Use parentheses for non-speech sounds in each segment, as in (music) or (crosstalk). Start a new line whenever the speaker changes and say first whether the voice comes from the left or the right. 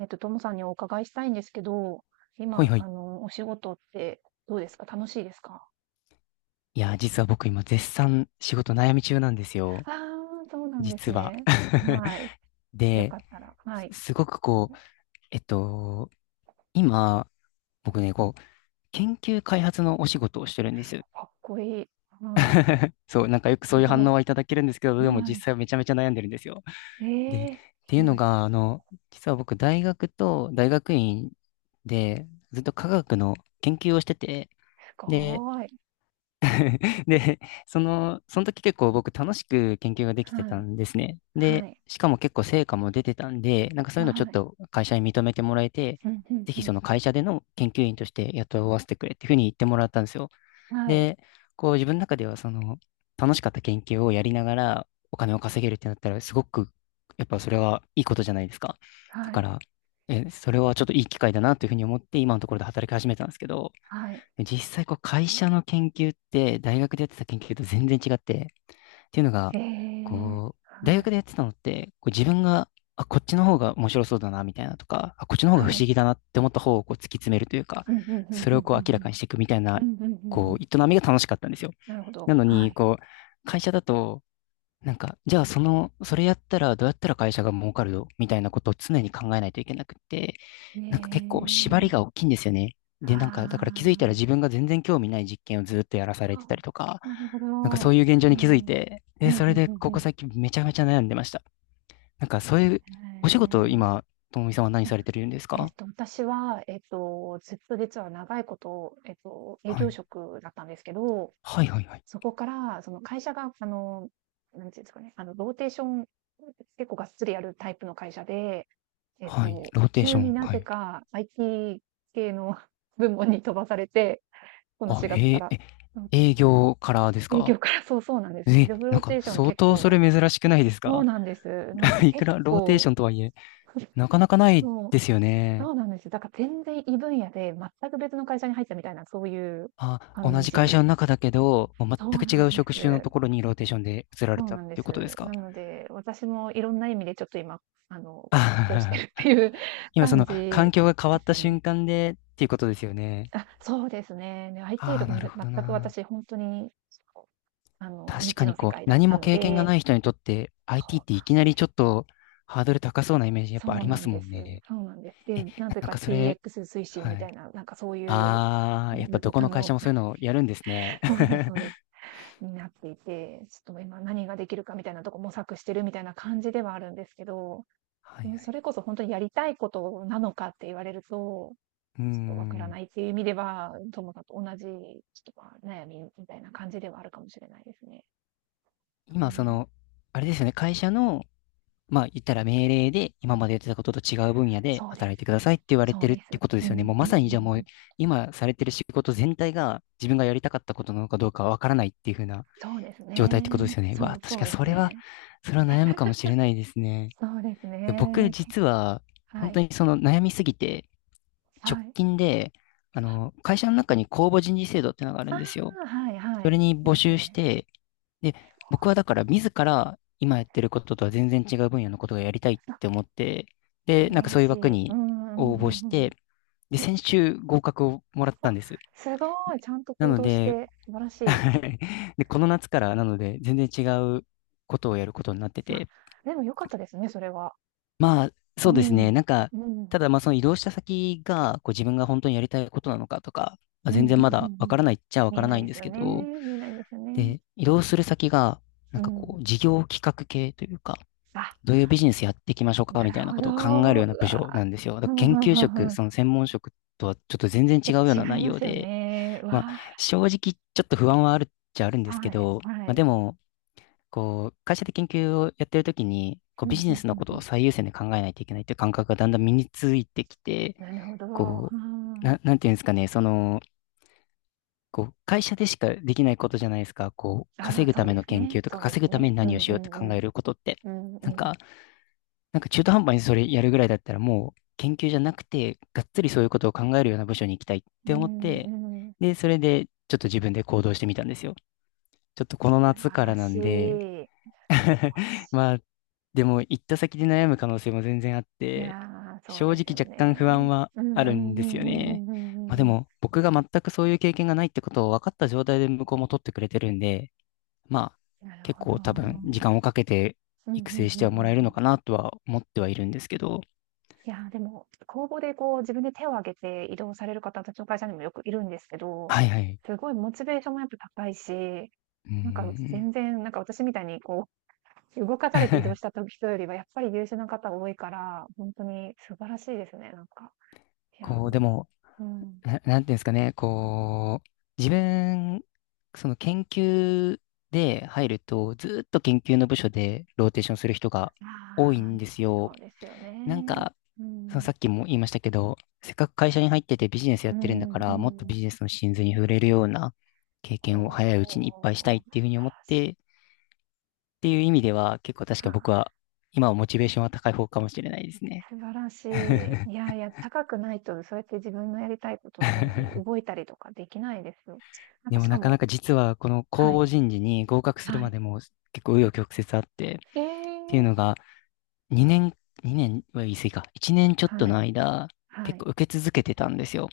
right: ともさんにお伺いしたいんですけど、
left: ほい
right: 今、
left: ほい。
right: お仕事ってどうですか？楽しいですか？
left: いや、実は僕今絶賛仕事悩み中なんですよ。
right: ああー、そうなんです
left: 実は。
right: ね。
left: (laughs)
right: はい。よ
left: で、
right: かったら。はい。
left: すごくこう、えっと、今、僕ね、研究開発のお仕事をしてるんです。
right: かっこいい。はい。
left: (laughs) そう、なんかよくそ
right: す
left: ういう反
right: ご
left: 応
right: い。
left: はいただけるんですけど、でも
right: は
left: 実
right: い。
left: 際はめちゃめちゃ悩んでるんですよ。で、っ
right: ええ、
left: ていう
right: は
left: の
right: い。
left: が、実は僕大学と大学院でずっと科学の研究をしてて、
right: す
left: で、
right: ごーい。
left: で、その時結構僕楽しく研究ができて
right: は
left: た
right: い。
left: んですね。
right: は
left: で、
right: い。
left: しかも結構成果も出てたんで、なんかそういうのちょっ
right: はい。
left: と会社に認めてもらえて、
right: うん、うん、
left: ぜひそ
right: う
left: の会社での研究員として雇わせてくれっていうふうに言ってもらったんですよ。
right: ん。はい。
left: で、こう自分の中ではその楽しかった研究をやりながらお金を稼げるってなったらすごくやっぱそれはいいことじゃないですか。だ
right: は
left: か
right: い。
left: ら、え、それはちょっといい機会だなというふうに思って今のところで働き始めたんですけど、
right: はい。
left: 実際こう会社の研究って大学でやってた研究と全然違って、っていうのが、
right: ええ、
left: こう、大
right: は
left: 学
right: い。
left: でやってたのって、こう自分が、あ、こっちの方が面白そうだな、みたいなとか、あ、こっちの方が不
right: はい。
left: 思議だなって思った方をこう突き詰めるというか、
right: うん、うん、うん、うん、う
left: それをこう明ら
right: ん。
left: かにしていくみたいな、
right: うん、うん、うん。う
left: こ
right: ん、
left: う、営みが楽しかったんですよ。
right: なるほ
left: な
right: ど。
left: の
right: は
left: に、
right: い。
left: こう、会社だと、なんか、じゃあその、それやったらどうやったら会社が儲かるのみたいなことを常に考えないといけなくって、
right: え
left: なんか結構縛りが
right: え、
left: 大きいんですよね。で、なんか、だから
right: あ
left: 気づいたら自分が全然興味ない実験をずっとやらさ
right: あ、
left: れて
right: あ、
left: たりとか、
right: なるほど。
left: なんかそういう現状
right: う
left: に気づい
right: ん。うん
left: て、
right: う
left: で、
right: ん
left: それで
right: うん
left: こ
right: う
left: こ
right: ん。
left: 最近めちゃめちゃ悩んでました。なんかそういう、
right: へ
left: お仕事、
right: え。
left: 今、ともみさんは何
right: あ、
left: されてるんですか？
right: 私は、ずっと実は長いこと、営
left: は
right: 業
left: い。
right: 職だったんですけど、
left: はいはいはい。
right: そこから、その会社が、なんていうんですかね、ローテーション、結構がっつりやるタイプの会社で、
left: はい。ローテーシ
right: 急
left: ョ
right: に
left: ン。
right: な
left: は
right: ぜ
left: い。
right: か IT 系の (laughs) 部門に飛ばされて、この
left: あ、
right: 4月
left: へ
right: か
left: え、
right: ら。
left: え、営業からです
right: 営
left: か？
right: 業から、そうそうなんです。
left: え、
right: ジョブロ
left: な
right: ー
left: ん
right: テ
left: か
right: ーション
left: 相
right: 結
left: 当そ
right: 構、
left: れ珍しくないです
right: そ
left: か？
right: うなんです。なん
left: (laughs)
right: か
left: いく
right: 結
left: らローテー
right: 構、
left: ションとはいえ、
right: (laughs)
left: なかなかない
right: そう、
left: ですよ
right: そ
left: ね。
right: うなんですよ。だから全然異分野で、全く別の会社に入ったみたいな、そういう
left: あ、同
right: 感
left: じ会社
right: じ。
left: の中だけど、もう
right: そ
left: 全
right: う
left: く
right: な
left: 違
right: ん
left: う
right: で
left: 職種のと
right: す。
left: ころにローテーションで移ら
right: そ
left: れ
right: う
left: たっ
right: なんで
left: ていうことで
right: す。
left: すか？
right: なので、私もいろんな意味でちょっと今、あの、葛藤してる
left: あ。
right: っていう
left: (laughs)
right: (laughs)
left: 今そ
right: 感
left: の
right: じ
left: 環境が変わ
right: で
left: っ
right: す
left: た瞬
right: ね。
left: 間でっていうことですよね。
right: あ、そうですね。で、IT
left: あ
right: と
left: あ、
right: か
left: な
right: も
left: るほ
right: 全
left: ど
right: く
left: な。
right: 私、本当に、未
left: 確か
right: 知
left: に
right: の世
left: こう、
right: 界だっ
left: 何
right: た
left: も
right: の
left: 経験が
right: で、
left: ない人にとって IT っていきなりちょっとハードル高そうなイメージやっぱあ
right: そう
left: りま
right: なん
left: すも
right: で
left: ん
right: す。
left: ね。
right: そうなんです。で、
left: え、
right: なぜ
left: なん
right: か
left: かそれ、
right: DX 推進み
left: はい。
right: たいな、なんかそういう、うん、
left: ああ、やっぱど
right: (laughs)
left: こ
right: あ
left: の会
right: の、
left: 社もそういうのをやるんですね。
right: (laughs) そうです、そうです。
left: (laughs)
right: になっていて、ちょっと今何ができるかみたいなとこ模索してるみたいな感じではあるんですけど、
left: は
right: う
left: いは
right: ん、そ
left: い。
right: れこそ本当にやりたいことなのかって言われると、ちょっ
left: うー
right: とわから
left: ん。
right: ないっていう意味では、ともさんと同じ、ちょっと、ま、悩みみたいな感じではあるかもしれないですね。う
left: 今そ
right: ん。
left: の、あれですよね、会社のまあ言ったら命令で今までやってたことと違う分野で
right: そうです。
left: 働いてくださいって言われ
right: そ
left: て
right: う
left: るっ
right: で
left: て
right: す。
left: ことで
right: うん、
left: す
right: う
left: よね。
right: ん
left: もうま
right: うんう
left: さにじゃあ
right: ん。
left: もう今されてる仕事全体が自分がやりたかったことなのかどうかわからないっていう風な
right: そうです
left: 状態ってことで
right: ね。
left: すよね。う
right: そ
left: わ、
right: う、
left: 確
right: そう
left: かに
right: で
left: そ
right: す
left: れは、
right: ね。
left: それは悩むかもしれないですね。
right: そうです
left: で僕
right: ね。
left: 実は
right: は
left: 本当
right: い。
left: にその悩みすぎて直
right: はい。
left: 近であの会社の中に公募人事制度ってのがある
right: あ
left: んですよ。
right: あ、はいは
left: そ
right: い。
left: れに
right: い
left: 募
right: ます
left: 集し
right: ね。
left: てで、僕はだから自ら今やってることとは全然違う分野のことがやりたいっ
right: あ、
left: て思って、
right: 素
left: で、な
right: 晴
left: んか
right: ら
left: そういう
right: し
left: 枠
right: い。うんう
left: に
right: んうん
left: 応募し
right: うん
left: て、で、
right: うん。
left: 先週合格をもらっ
right: お、
left: たん
right: あ、
left: です。
right: すごい。ちゃんと
left: な
right: 行
left: の
right: 動し
left: で、
right: て、素晴らしい。
left: (laughs) で、この夏からなので全然違うことをやることになって
right: あ、
left: て、
right: でも良かったですね、それは。
left: まあ、
right: う
left: そうです
right: ん。う
left: ね、
right: ん。
left: なんか、
right: う
left: た
right: ん
left: だまあその移動した先がこう自分が本当にやりたいことなのかとか、まあ、
right: うん
left: 全
right: うん
left: 然
right: う
left: まだわから
right: ん。
left: ないっちゃわか
right: 見え
left: ら
right: な
left: な
right: い
left: いん
right: で
left: で
right: す
left: す
right: よ
left: け
right: ね。
left: ど、
right: 見えないですよね。
left: で、移動する先がな
right: う
left: んかこ
right: ん。
left: う事業企画系というか、
right: あ、
left: どういうビジネスやっていきましょうか
right: な
left: みたい
right: る
left: な
right: ほ
left: ことを考え
right: ど。
left: るような
right: う
left: 部
right: わ、
left: 署なんですよ。
right: (laughs)
left: だか
right: ふ
left: ら
right: んふ
left: 研
right: ん
left: 究
right: ふんふ
left: 職、
right: ん。
left: その専門職とはちょっと全然
right: ちょ
left: 違
right: っ
left: うような
right: と違い
left: 内
right: ま
left: 容
right: すよ
left: で、
right: ね。う
left: まあ、
right: わ、
left: 正直ちょっと不安はあるっちゃあるんですけ
right: はい、
left: ど、
right: は
left: まあ、
right: い。
left: でも、こう、会社で研究をやってるときに、こ
right: う
left: う、
right: ん、
left: ビジ
right: う
left: ネ
right: ん
left: スの
right: うん
left: こと
right: う
left: を
right: ん。
left: 最優先で考えないといけないっていう感覚がだんだん身についてきて、
right: なるほど。う
left: こう、
right: ん。
left: な、なんていうんですかね、その、こう、会社でしかできないことじゃないですか。こう、
right: あ
left: 稼
right: あ、
left: ぐ
right: そ
left: た
right: う
left: め
right: で
left: の
right: す
left: 研
right: ね。
left: 究とか、
right: そうで
left: 稼
right: す
left: ぐた
right: ね。
left: めに
right: う
left: 何を
right: ん
left: し
right: う
left: ようって
right: ん
left: 考
right: うん。
left: えることって。
right: うんう
left: なん
right: ん。
left: か、なんか中途半端にそれやるぐらいだったらもう研究じゃなくて、がっつりそういうことを考えるような部署に行きたいっ
right: う
left: て思って、
right: んうん。
left: で、それでちょっと自分で行動してみたんですよ。ちょっとこ
right: 素
left: の夏
right: 晴
left: から
right: ら
left: な
right: しい。
left: ん
right: 素
left: で。
right: 晴ら
left: (laughs) ま
right: し
left: あ、でも行った先で悩む可能性も全然あっ
right: い。い
left: て、
right: やー、そう
left: 正
right: です
left: 直
right: よ
left: 若干不安
right: ね。
left: は
right: うん
left: あ
right: う
left: る
right: ん
left: んで
right: う
left: すよね。
right: んうんうんう
left: まあ
right: んう
left: で
right: んうん。
left: も僕が全くそういう経験がないってことを分かった状態で向こうも取ってくれてるんで、まあ
right: なる
left: 結
right: ほど。う
left: 構多分時
right: ん
left: 間をかけて
right: うんうん
left: 育
right: うん
left: 成してはもらえる
right: うん。
left: のかなとは思ってはいるんですけど、
right: いやー、でも、公募でこう自分で手を挙げて移動される方、私の会社にもよくいるんですけど、
left: はいはい。
right: すごいモチベーションもやっぱ高いし、
left: う
right: なんか
left: ん。
right: 全然、なんか私みたいにこう動かされて移動した
left: (laughs)
right: と人よりはやっぱり優秀な方多いから、ほんとに素晴らしいですね、なんか。いや、
left: こう、でも、
right: うん。
left: な、なんていうんですかね、こう、自分、その研究で入ると、ずーっと研究の部署でローテーションする人が多い
right: あ
left: ん
right: あ、
left: ですよ。
right: そうですよ
left: なん
right: ね。
left: か、
right: う
left: その
right: ん。
left: さっきも言いましたけど、せっかく会社に入っててビジネスや
right: う
left: ってるんだ
right: ん
left: か
right: う
left: ら、もっとビ
right: ん。
left: ジネスの真髄に触れるような経
right: お
left: 験を早いう
right: ー、
left: ち
right: 素
left: にいっぱいしたいっていうふうに
right: 晴
left: 思っ
right: らしい。
left: て、っていう意味では、結構確
right: は
left: か僕
right: い。
left: は、今はモチベーションは高い方かもしれないですね。
right: 素晴らしい。
left: (laughs)
right: いやいや、高くないとそうやって自分のやりたいことの方に動いたりとかできないですよ。なん
left: で
right: か
left: も
right: しか
left: なかな
right: も、
left: か実はこの
right: は
left: 公
right: い、
left: 募人事に合格する
right: は
left: ま
right: い。
left: でも結構紆余曲折あって、っ
right: え
left: ていう
right: え。
left: のが2年、2年は言い過ぎか、1年ちょっと
right: は
left: の
right: い、
left: 間、
right: は
left: 結
right: い。
left: 構受け続けてたんですよ。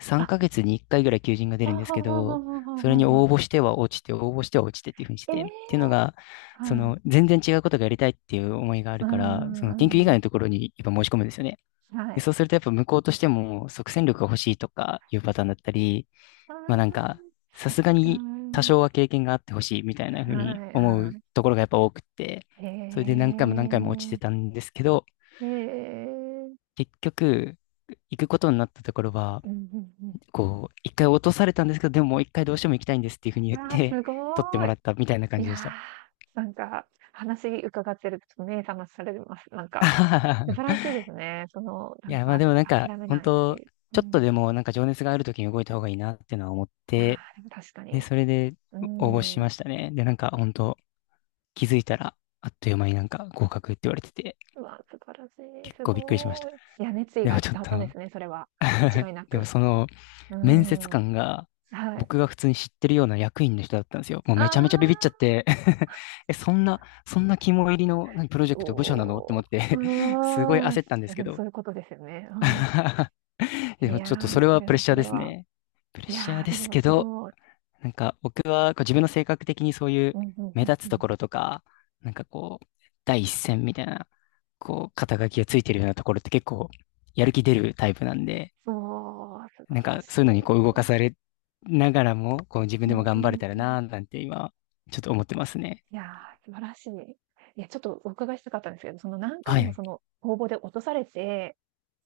left: 3
right: あ、
left: ヶ月に1回ぐらい求人が出
right: あ
left: る
right: は
left: んです
right: あ
left: け
right: はあはあ
left: ど、
right: はあ
left: それ
right: は
left: に
right: あは
left: 応募
right: あ。
left: しては落ちて、応募しては落ちてっていうふうにし
right: え
left: て
right: え！
left: て、っていうのが、そ
right: はい。
left: の全然違うことがやりたいっていう思いがあ
right: う
left: るから、
right: ん
left: そ
right: う
left: の研究以
right: んう
left: 外
right: ん。
left: のところにやっぱ申し込むんですよね。
right: は
left: で
right: い。
left: そうするとやっぱ向こうとしても即戦力が欲しいとかいうパターンだったり、
right: あ
left: まあなん
right: あ、
left: か、さ
right: そっ
left: すが
right: か。
left: に多少は経験があってほしいみたいなふ
right: は
left: うに
right: い
left: 思
right: は
left: うところがやっぱ多くて、
right: い。へ
left: それで何回も何回も落ちて
right: え。
left: たんですけど、
right: へえ。
left: 結局、行くことになったところは、
right: うんうん
left: こう、一回落とされたんですけど、でももう一回どうしても行きたいんですっていうふうに言
right: うん。
left: っ
right: わあ、
left: て、
right: す
left: 取って
right: ご
left: も
right: い。
left: らったみたいな
right: い
left: 感じでし
right: や、
left: た。
right: なんか、話伺ってると目覚まされます。なんか、素晴らし
left: (laughs)
right: いですね。その、
left: い
right: なん
left: や、まあ
right: か、
left: でもなん
right: あ、
left: か、
right: 諦め
left: 本
right: ないって
left: 当
right: いう。う
left: ちょっと
right: ん。
left: でもなんか情熱がある時に動いた方がいいなっていうのは思っ
right: いや、
left: て、
right: でも確か
left: で、
right: に。
left: それで
right: う
left: 応募し
right: ーん。
left: ましたね。で、なんか本当気づいたら、あっという間になんか合格って言われてて、
right: うわ、素晴らしい、
left: 結
right: す
left: 構びっくりしまし
right: ご
left: た。
right: い。いや、熱意
left: でも
right: が
left: ちょっ
right: 伝わっ
left: と
right: たんですね、それは。間違
left: (laughs)
right: いな
left: でも
right: く。
left: その
right: うー
left: 面接
right: ん。
left: 官が
right: はい。
left: 僕が普通に知ってるような役員の人だったんですよ。もう
right: あ
left: めちゃめちゃビビっちゃっ
right: あ、
left: て (laughs) え、そんな、そんな肝入りの何プロジェ
right: お
left: クト部署なのって思っ
right: お、
left: て (laughs) すごい
right: うーん。い
left: 焦ったんで
right: や、
left: すけ
right: でも
left: ど
right: そういうことですよね。うん。
left: (laughs)
right: い
left: でも
right: や
left: ちょっとそ
right: ー、
left: れ
right: そ
left: は
right: れ
left: プレッ
right: は
left: シャ
right: そ
left: ーで
right: れ
left: す
right: は。
left: ね。プレッ
right: い
left: シャー
right: やー、
left: で
right: で
left: す
right: も
left: け
right: す
left: ど、
right: ごい。
left: なんか僕はこう自分の性格的にそういう
right: うんうんう
left: 目
right: ん
left: 立
right: う
left: つと
right: ん。
left: ころとか、なんかこう、第一線みたいな、こう、肩書きがついてるようなところって結構やる気出るタイプなんで、
right: そう、素
left: な
right: 晴
left: ん
right: ら
left: かそ
right: し
left: ういうのにこう
right: い。
left: 動かされながらも、こう自
right: う
left: 分でも
right: ー
left: 頑張れたら
right: ん。
left: なーなんて今、ちょっと思ってますね。
right: いやー、素晴らしい。いや、ちょっとお伺いしたかったんですけど、その何
left: は
right: 回もそ
left: い。
right: の応募で落とされて、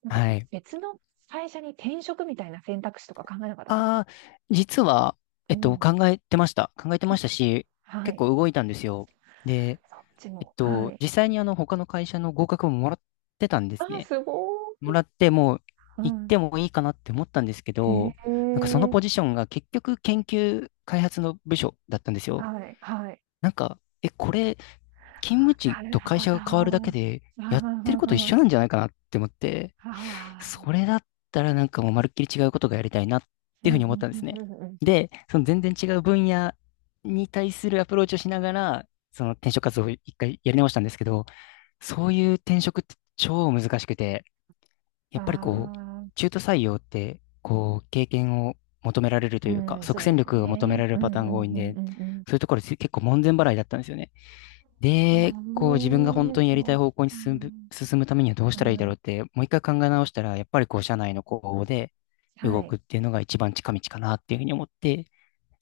right: なんか
left: はい。
right: 別の会社に転職みたいな選択肢とか考えなかったんですか？
left: ああ、実は、
right: うん。
left: 考えてました。考えてま
right: あ、
left: したし、
right: は
left: 結
right: い。
left: 構動いたんですよ。で、
right: そっちも、はい。
left: 実際に他の会社の合格ももらってたんで
right: あ
left: す
right: あ、
left: ね。
right: すごい。
left: もらって、もう
right: う
left: 行っ
right: ん。
left: てもいいかなって思ったんですけ
right: へ
left: ど、なんか
right: え、
left: そのポジションが結局研究開発の部署だったんですよ。
right: はいはい。
left: なんか、え、これ、勤務地
right: なる
left: と会
right: ほ
left: 社
right: ど。
left: が変わるだけで、やってるこ
right: あ
left: と一緒なんじゃないかなって思って、
right: あ、ああ、
left: それだったらなんかもうまるっきり違うことがやりたいなっ
right: う
left: ていう
right: ん
left: ふ
right: う
left: うに思った
right: ん
left: ん
right: う
left: です
right: ん
left: ね。
right: うんうんうん。
left: で、その全然違う分野に対するアプローチをしながら、その転職活動を一回やり直したんですけど、そういう転職って超難しくて、
right: あ
left: やっぱりこう、
right: あ、
left: 中途採用って、こう、経験を求められると
right: う
left: いうか、
right: ん、そ
left: 即
right: う
left: 戦
right: です
left: 力が求め
right: ね。
left: られる
right: う
left: パ
right: んう
left: ター
right: ん
left: ン
right: う
left: が多いん
right: ん
left: で、
right: うんうん。
left: そういうところ結構門前払いだったんですよね。で、
right: へ
left: こう、自分が本
right: え、
left: 当にやり
right: そ
left: たい
right: う
left: 方向に
right: か。
left: 進むためにはどうし
right: は
left: たらいいだろう
right: い。
left: って、もう一回考え直したら、やっぱりこう、社内の公募で
right: はい。
left: 動
right: へ
left: く
right: え、
left: っていうのが一番近道かなっていうふうに思って、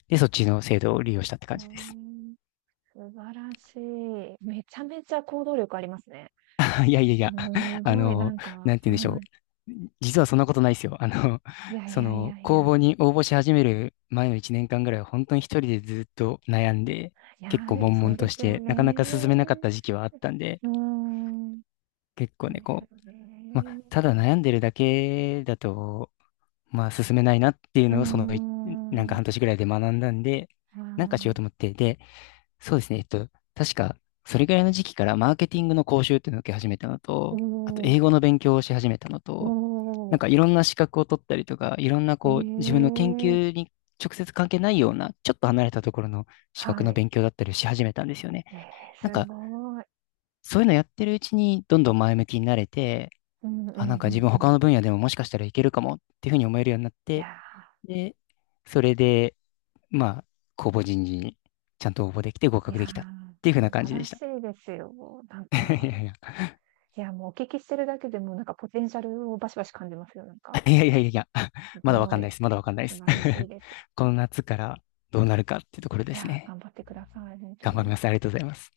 left: で、そっちの制度を利用したって感じです。
right: 素晴らしい。めちゃめちゃ行動力ありますね。
left: いやいやい
right: す
left: や、あ
right: ごいな
left: の、
right: んか、
left: な
right: は
left: んて言うんでしょう。実はそんなことないですよ。
right: い。いやいやいやい
left: 公
right: や。
left: 募に応募し始める前の1年間ぐらいは本当に一人でずっと悩んで、
right: いや
left: 結
right: ー、
left: 構
right: でも
left: 悶
right: そう
left: 々と
right: で
left: し
right: すよ
left: て、
right: ね。
left: なかなか進めなかった時期はあったんで、
right: うーん。
left: 結構
right: そ
left: ね、
right: い
left: こ
right: で
left: う、
right: す
left: まあ、
right: ね。
left: ただ悩んでるだけだと、まあ、進めないなっていう
right: うー
left: のを、なん
right: ん、
left: か
right: は
left: 半年ぐらいで学んだんで、
right: い。
left: なんかしようと思って、で、そうですね。確か、それぐらいの時期からマーケティングの講習っていうのを受け始めたの
right: お
left: と、あと英語
right: ー、
left: の勉強をし始めたのと、なん
right: お
left: かいろんな資格を取ったりとか、いろんな
right: ー、え
left: こう、自分の研
right: ー、
left: 究に直接関係ないような、ちょっと離れたところの資格
right: は
left: の
right: い。
left: 勉強だったりをし始めたんですよね。
right: えー、
left: なん
right: す
left: か、
right: ごい。
left: そういうのやってるうちに、どんどん前向きになれて、
right: うんうんう
left: あ、なんか自
right: ん
left: 分
right: う
left: 他
right: ん。
left: の分野でももしかしたらいけるかもっていうふうに思えるようになっ
right: い
left: て、
right: や
left: で、それで、まあ、公募人事にちゃんと応募できて合
right: ー、い
left: 格
right: や
left: できたっていうふう
right: ー、
left: な
right: 素
left: 感
right: 晴
left: じで
right: ら
left: した。
right: しいですよ。なん
left: (laughs) いやい
right: か、
left: や、いや
right: いや、もうお聞きしてるだけでも、なんかポテンシャルをバシバシ感じますよ。なんか、
left: (laughs) いやいやいや、(laughs)
right: す
left: まだわか
right: ご
left: ん
right: い、
left: ないです。まだわかんないで
right: 素
left: す。
right: 晴らしいです。
left: (laughs) この夏からどうなるかっていうところで
right: い
left: す
right: やー、
left: ね。
right: 頑張ってください、本当
left: 頑張り
right: に。
left: ます。ありがとうございます。